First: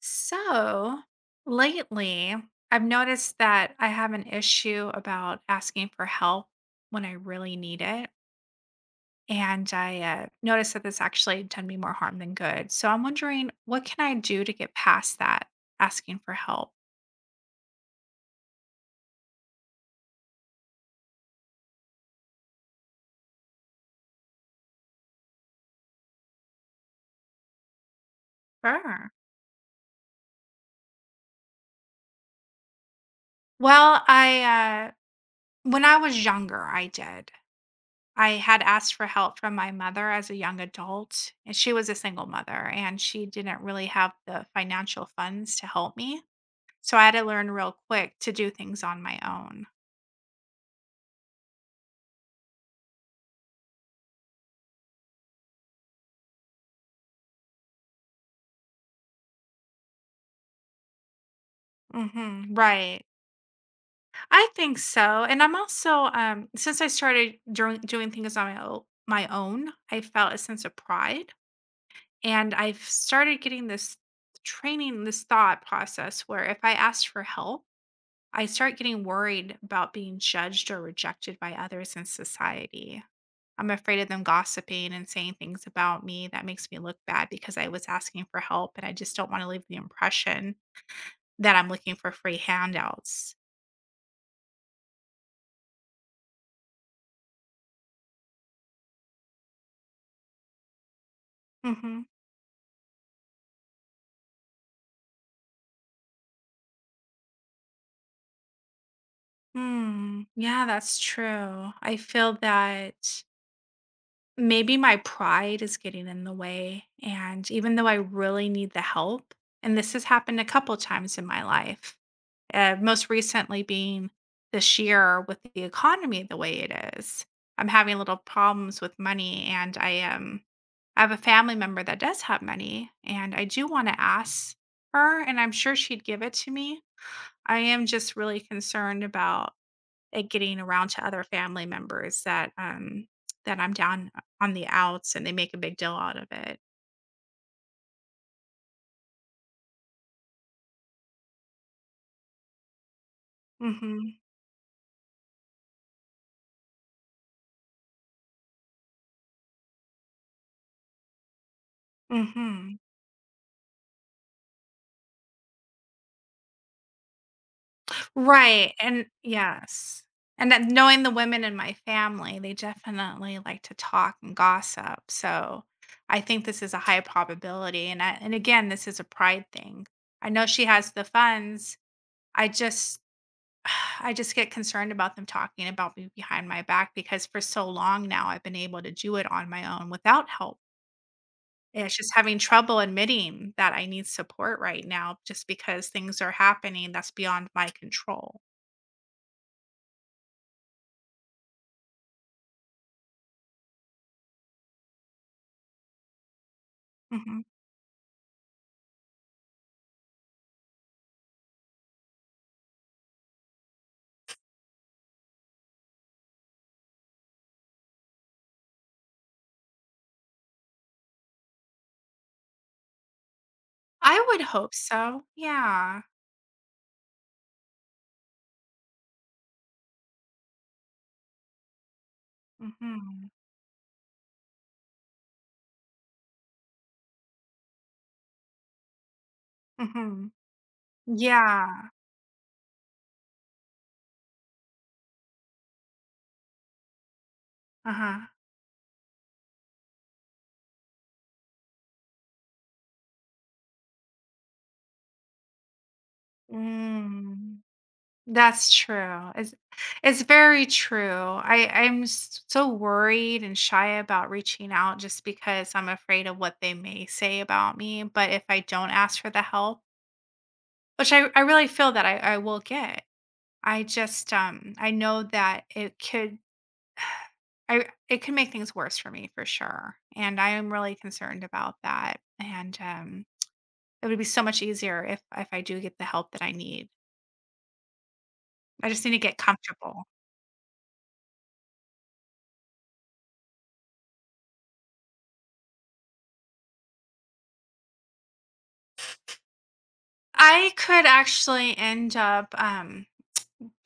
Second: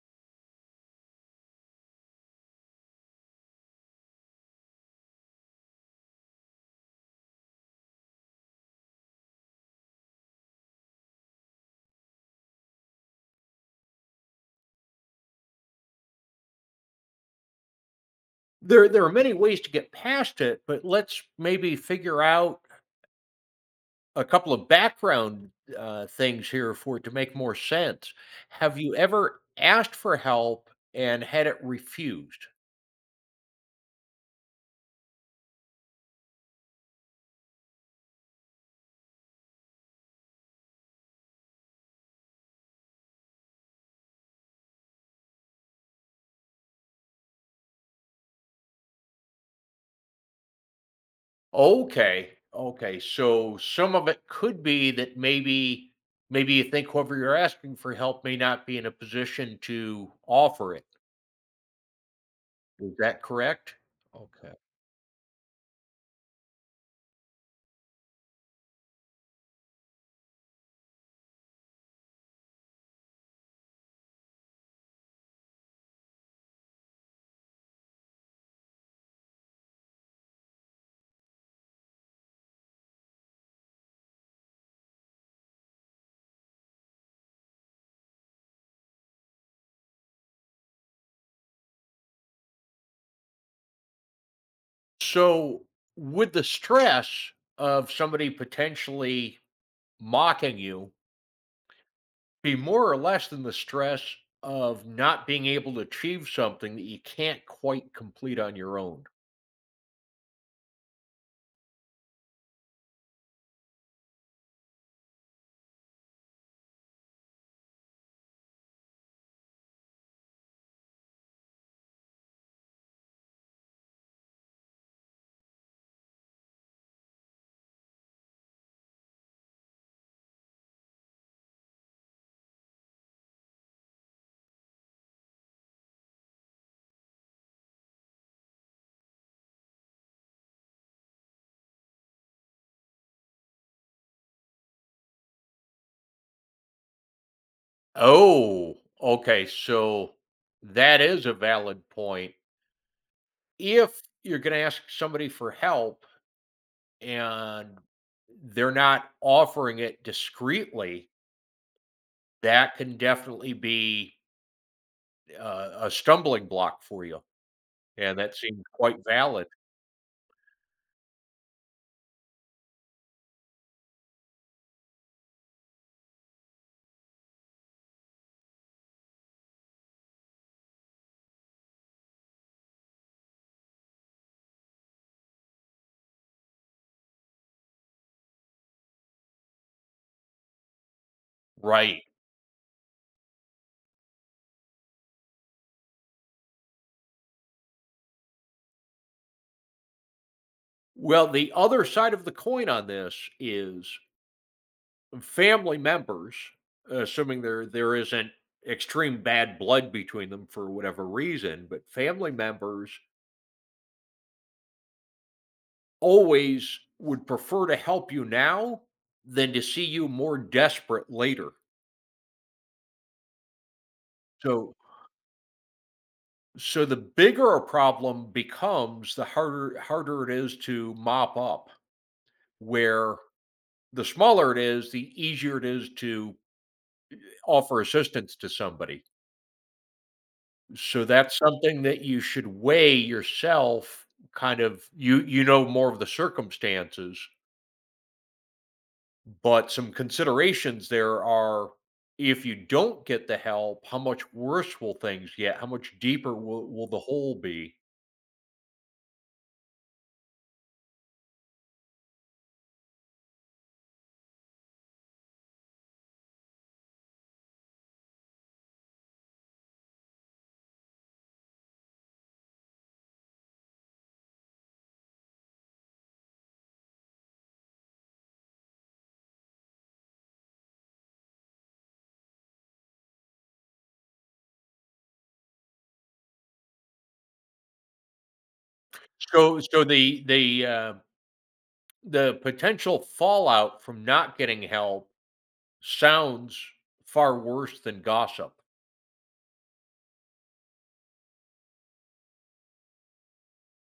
So lately, I've noticed that I have an issue about asking for help when I really need it. And I noticed that this actually done me more harm than good. So I'm wondering, what can I do to get past that asking for help? There are many ways to get past it, but let's maybe figure out a couple of background things here for it to make more sense. Have you Sure. ever asked for help and had it refused? Well, I, when I was younger, I did. I had asked for help from my mother as a young adult, and she was a single mother, and she didn't really have the financial funds to help me. So I had to learn real quick to do things on my own. Okay, okay. So some of it could be that maybe you think whoever you're asking for help may not be in a position to offer it. Mhm, Is right. that correct? I Okay. think so, and I'm also, since I started doing things on my own, I felt a sense of pride, and I've started getting this training, this thought process where if I ask for help, I start getting worried about being judged or rejected by others in society. I'm afraid of them gossiping and saying things about me that makes me look bad because I was asking for help, and I just don't wanna leave the impression that I'm looking for free handouts. So, with the stress of somebody potentially mocking you Mhm. be more or less than the stress of not being able to achieve something that you can't quite complete on your own. Mm, yeah, that's true. I feel that maybe my pride is getting in the way, and even though I really need the help, and this has happened a couple times in my life, most recently being this year with the economy the way it is. I'm having little problems with money, and I have a family member that does have money, and I do want to ask her, and I'm sure she'd give it to me. I am just really concerned about it getting around to other family members that that I'm down on the outs and they make a big deal out of it. Oh, okay. So that is a valid point. If Mhm. you're going to ask somebody for help and they're not offering it discreetly, that Mhm. can definitely be a stumbling block for you. And that seems Right. quite And valid. yes. And then knowing the women in my family, they definitely like to talk and gossip. So I think this is a high probability and again, this is a pride thing. I know she has the funds. I just I just get concerned about them talking about me behind my back because for so long now I've been able to do it on my own without help. And it's Right. just having trouble admitting that I need support right now just because things are happening that's beyond my control. Well, the other side of the coin on this is family members, assuming Mhm. there isn't extreme bad blood between them for whatever reason, but family members always would prefer to help you now than to see you more desperate later. I would hope So so. Yeah. so the bigger a problem becomes, the harder it is to mop up. Where Hmm. the smaller it is, the easier it is to offer assistance to somebody. Hmm. So that's something Yeah. that you should weigh yourself, kind of you know more of the circumstances, Uh huh. but some considerations there are if you don't get the help, how much worse will things get? How much deeper will the hole Mm. be? That's true. It's very true. So worried and shy about reaching out just because I'm afraid of what they may say about me. But if I don't ask for the help, which I really feel that I will get. I just I know that it could make things worse for me for sure. And I am really concerned about that. And it would be so much easier if I do get the help that I need. I just need to get So so comfortable. the the uh, the potential fallout from not getting help sounds far worse than gossip. I could actually end up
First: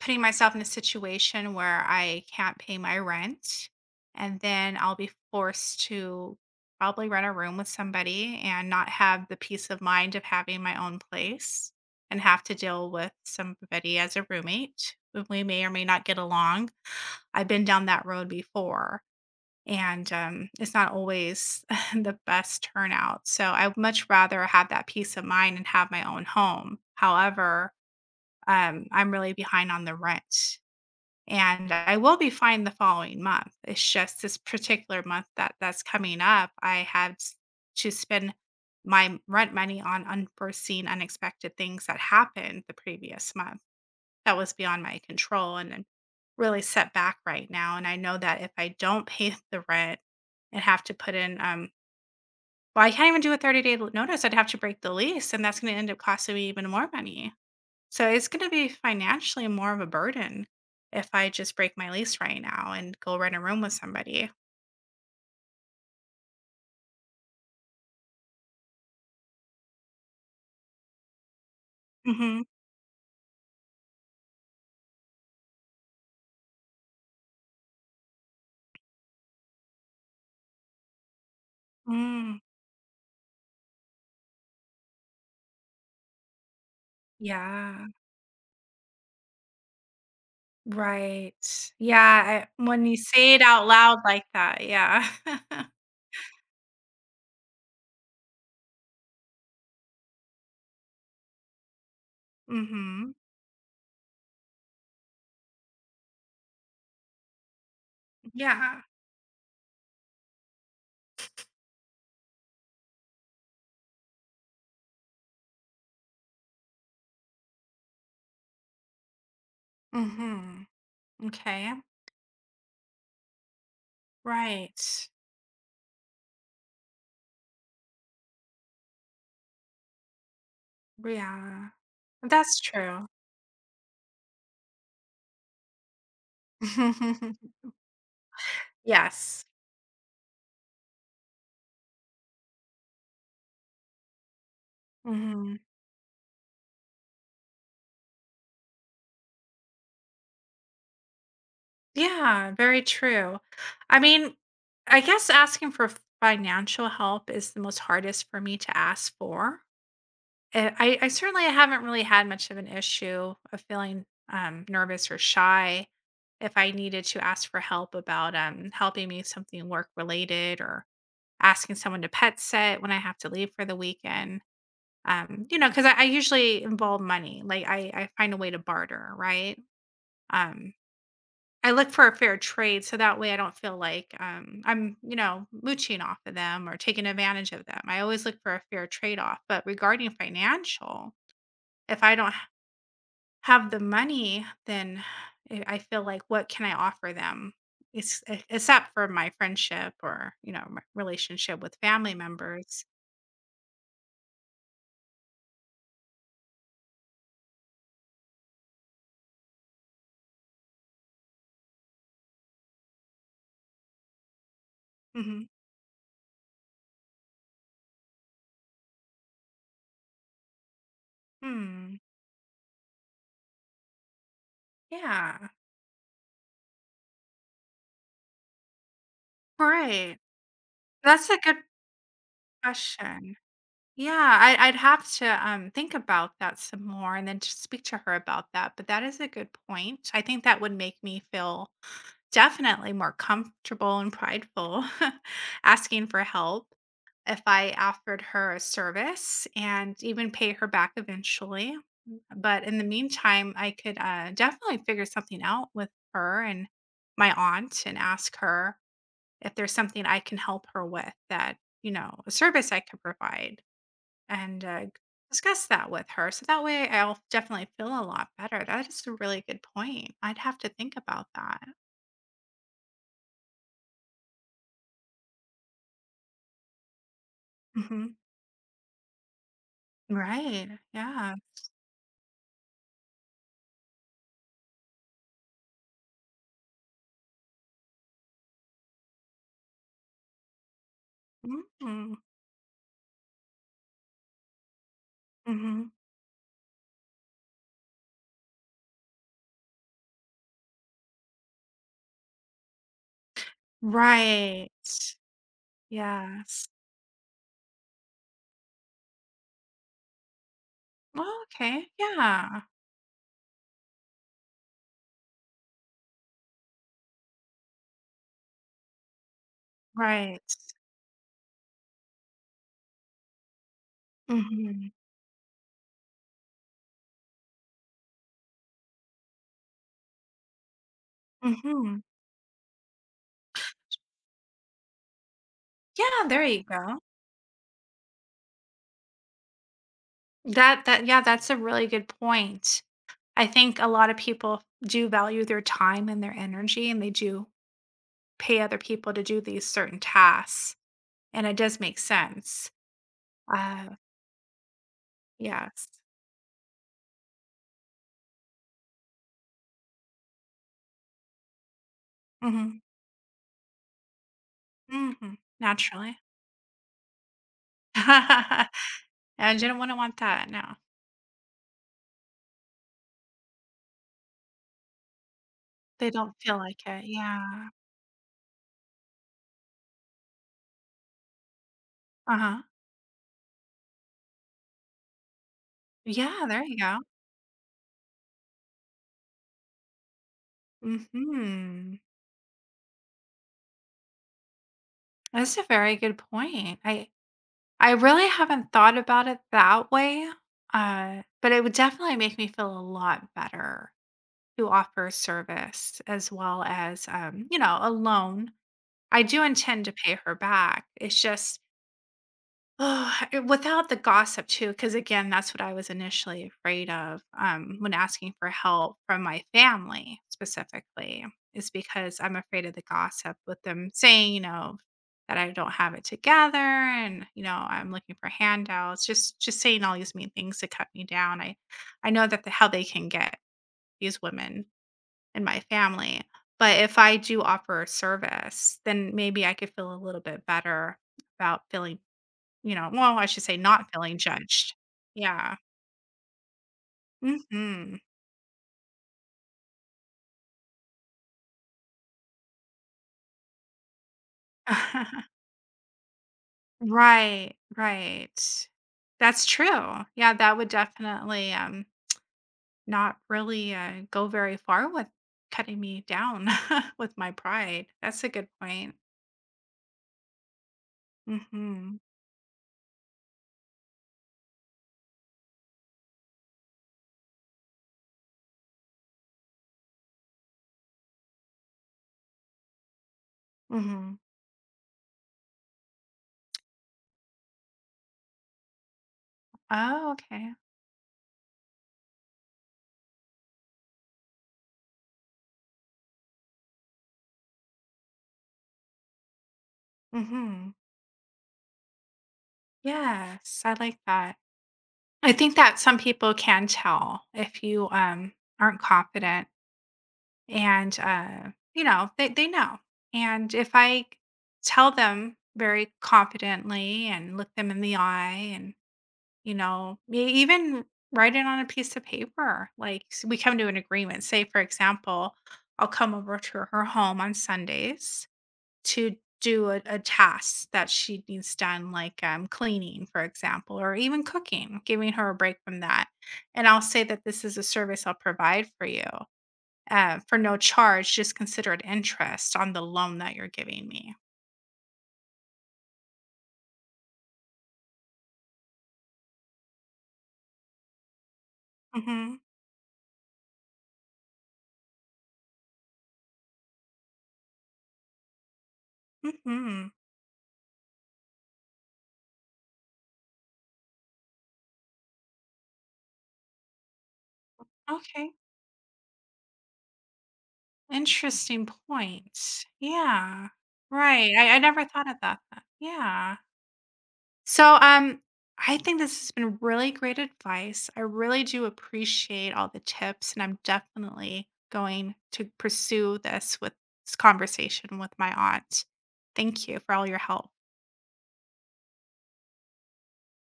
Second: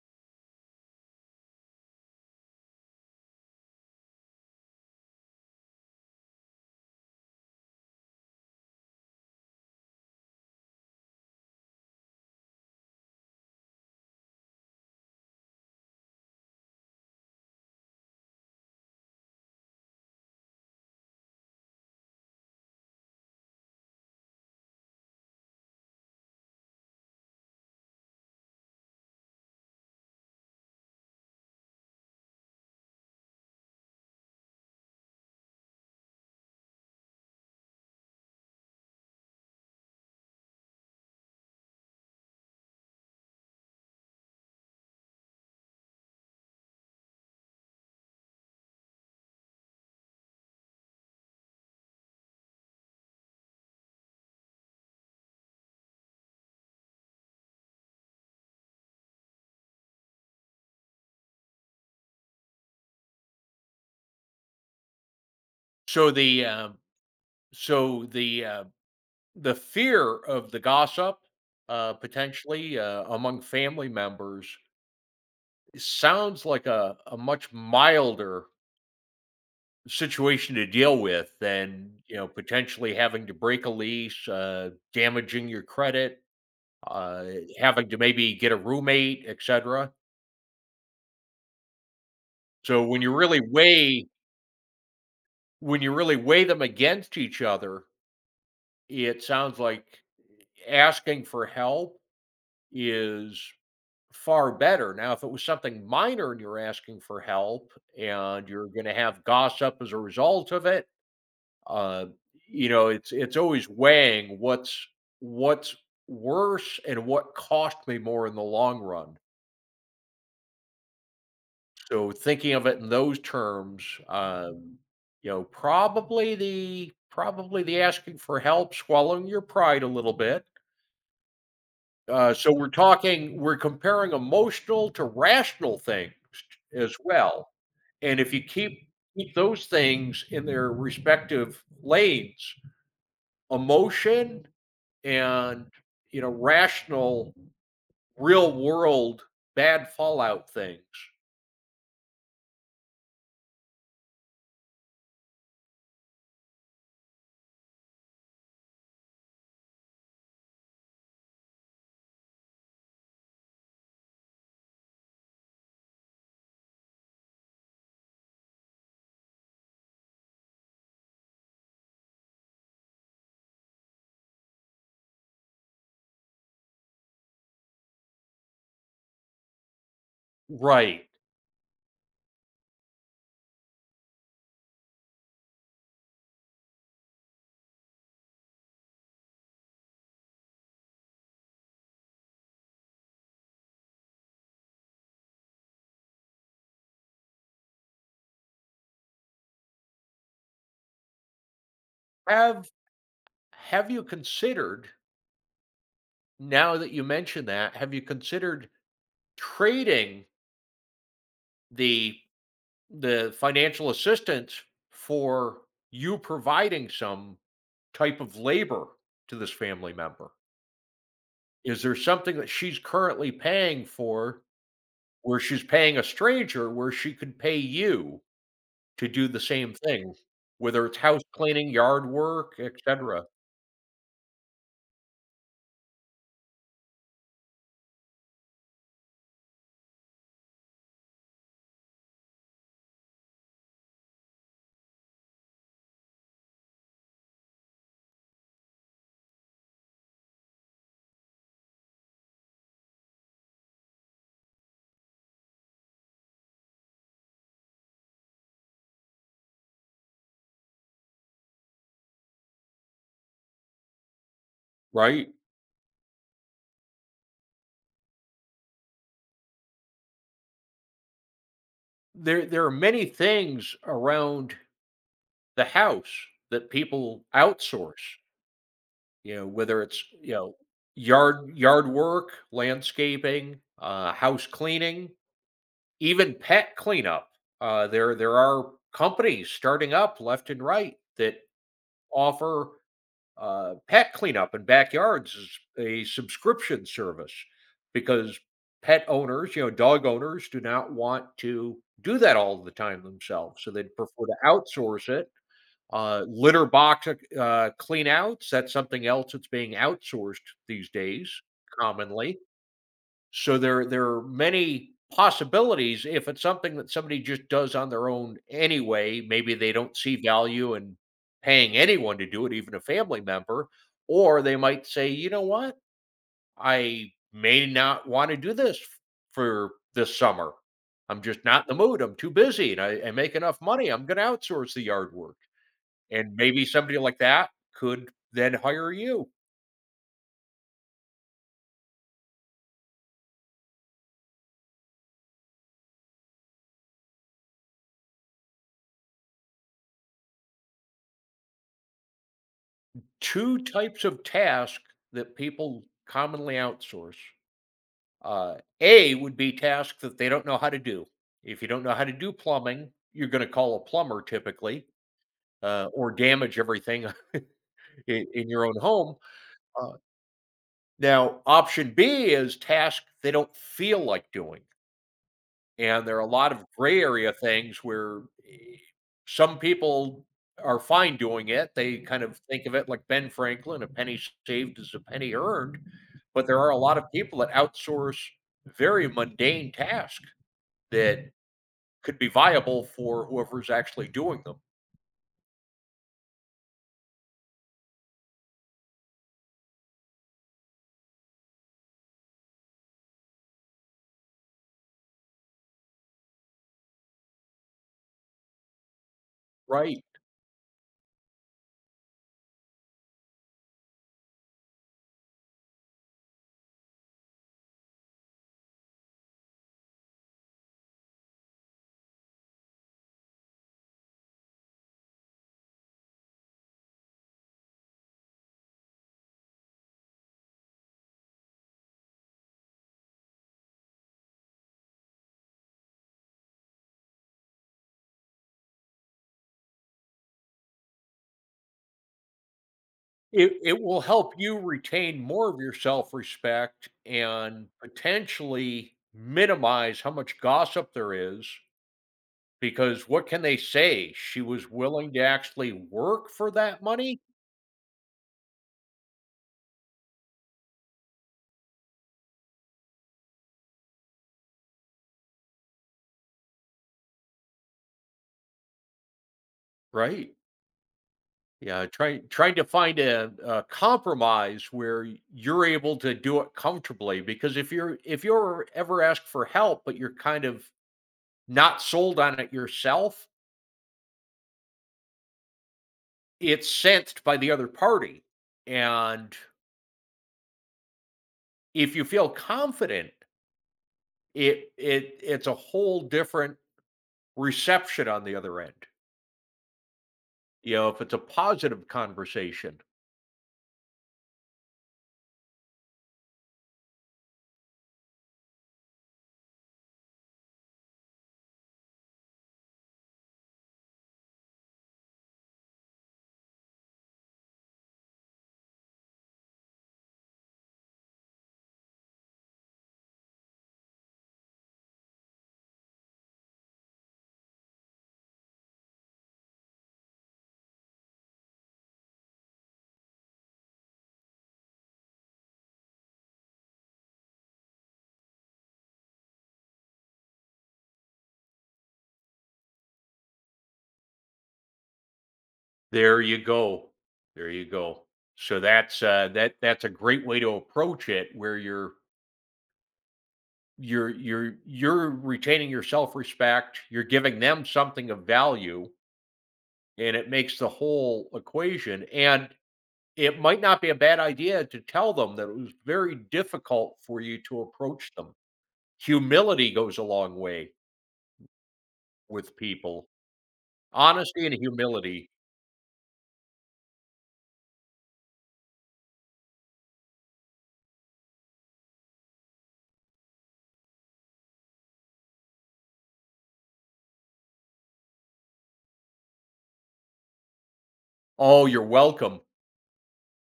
putting myself in a situation where I can't pay my rent, and then I'll be forced to probably rent a room with somebody and not have the peace of mind of having my own place and have to deal with somebody as a roommate. Who We may or may not get along. I've been down that road before and it's not always the best turnout. So I would much rather have that peace of mind and have my own home. However, I'm really behind on the rent, and I will be fine the following month. It's just this particular month that that's coming up. To spend my rent money on unforeseen, unexpected things that happened the previous month that was beyond my control, and I'm really set back right now. And I know that if I don't pay the rent and have to put in, well, I can't even do a 30-day day notice. I'd have to break the lease, and that's going to end up costing me even more money. So it's going to be financially more of a burden if I just break my lease right now and go rent a room with somebody. So the um, so the uh, The fear of the gossip, Hmm. potentially, among family members sounds like a much milder situation to deal with than, you know, Mm. potentially having to break a lease, damaging your credit, uh, Yeah. having to maybe get a roommate, etcetera. Right. Yeah. I, So when you when you say really it out loud weigh like that, yeah. when you really weigh them against each other, it sounds like asking for help Hmm. is far better. Now, if it was something minor and you're asking for help and you're Yeah. going to have gossip as a result of it, uh, you know, it's always weighing what's worse and what cost me more in the long run. Hmm. Okay, So thinking of it in those terms, um, right. you know, probably the asking for help, swallowing your pride a little bit. Yeah, So that's we're true. talking, we're comparing emotional to rational things as well. And if you keep Yes. those things in their respective lanes, emotion Mhm. and, you know, rational, real world bad fallout things. Yeah, very true. I mean, I guess asking for financial help is the most hardest for me to ask for. Eh, I certainly haven't really had much of an issue of feeling, nervous or shy if I needed to ask for help about, helping me with something work related or asking someone to pet sit when I have to leave for the weekend. Because I usually involve money. Like I find a way to barter, right? Um, Right. I look for a fair trade so that way I don't feel like I'm, you know, mooching off of them or taking advantage of them. I always look for a fair trade off. But regarding financial, if I don't have the money, then I feel like what can I offer them? Except for my friendship or, you know, my relationship with family Have members. have you considered, now that you mention that, have you considered trading the the financial assistance Hmm. for you providing some type of labor to this family member? Is Hmm. there something that she's currently paying for where Yeah. she's paying a stranger where she could pay you to do the same thing, Right. whether it's house That's a good cleaning, yard work, etc., question. Yeah, I I'd have to, think about that some more and then just speak to her about that, but that is a good point. I think that would make me feel definitely more comfortable and prideful asking for help if I offered her a service and even pay her back eventually. But in the meantime, I could, definitely figure something out with her and my aunt and ask her if there's something I can help her with that, you know, a service I could provide and right? discuss that with her. So that way I'll definitely feel a lot better. That is a really good point. I'd have to think about that. There are many things around the house that people outsource. Hmm. You know, whether it's, you know, Right. Yeah. yard work, landscaping, house cleaning, even pet cleanup. There are companies starting up left and right that Mm-hmm. offer pet cleanup in backyards as Hmm. a subscription service because pet owners, you know, dog owners do not want to do that all the time themselves. So they'd prefer to Right. outsource it. Litter Yes. box clean outs, that's something else that's being outsourced these days Well, okay. commonly. Yeah. So there are many possibilities. If it's something that somebody just does on their own anyway, maybe they don't see Right. value in paying anyone to do it, even a family member, or they might Hmm. say, "You know what? I may not want to do this for this summer. I'm just not in the Hmm. mood. I'm too busy and I make enough money. I'm going to outsource the yard work." Yeah. And There you maybe somebody go. like that could then hire you. Yeah, that's a really good point. I think a lot of people do value their time and their energy, and they do pay other people to do these certain tasks. And it does make sense. Two Uh, types of task that people yes. commonly outsource. Uh, a would be tasks that they don't know how to do. If you don't know how to do Mhm, plumbing, you're going to call a plumber typically, mhm, or naturally. damage everything in your own home. And you don't want Uh, to want that, no. now, option B is tasks they don't feel like doing. And They there are a don't lot feel of like gray it, area yeah. things where eh, some people are fine doing it. They kind of Uh-huh. think of it like Ben Franklin, a penny saved is a penny earned. Yeah, But there there are you a lot go. of people that outsource very mundane tasks that Mhm. could be viable for whoever's actually doing them. That's a very good point. I really haven't thought about it that way, but it would definitely make me feel a lot better to offer service as well as, you know, a loan. I do intend to Right. pay her back. It's just Oh, without the gossip too, because again, that's what I was initially afraid of when asking for help from my family specifically, is because I'm afraid of the gossip with them saying, you know, that I don't have it together and you know I'm looking for handouts, just saying all these mean things to cut me down. I know that the, how they can get, these women in my family, but if I do offer a service, then maybe I could feel a little bit better about feeling, you know, well, I should It, say it not will feeling help you judged. retain more Yeah. of your self respect and Mhm. potentially minimize how much gossip there is. Because what can they say? She was willing to actually work for that money? Right, right. That's true. Yeah, that would definitely, not really, go very far with cutting me down with my pride. That's a good point. Right. Yeah, Mhm. trying to find a compromise where you're able to do it comfortably. Because if you're ever asked for help, but you're kind of not sold on it yourself, Mhm. it's sensed by the other party. And Oh, okay. if you feel confident, it's a whole different reception on the other end. Mhm. You know, if it's a positive conversation. Yes, I like that. I think that some people can tell if you, aren't confident. And you know they know and if I tell them very confidently and look them in the eye and you know even write it on a piece of paper like we come to an agreement, say for example, I'll come over to her home on Sundays to do a task that she needs done like cleaning for example or even cooking, giving her a break from that, and I'll say that this is a service I'll provide for you, for no charge, just consider it interest on the loan that you're giving me. There you go. There you go. So that's, that's a great way to approach it where you're Hmm. you're you're you're retaining your self-respect, you're giving them something of value, Hmm. and it makes the whole equation. And it might not be a bad idea to tell them that it was very difficult for you to approach Okay. them. Humility goes a long way Interesting with points. people. Yeah. Right. Honesty and I never thought of humility. that. Then. Yeah. So, I think this has been really great advice. I really do appreciate all the tips, and I'm definitely going to pursue this with this conversation with my aunt. Thank you for all your help. Oh, you're welcome.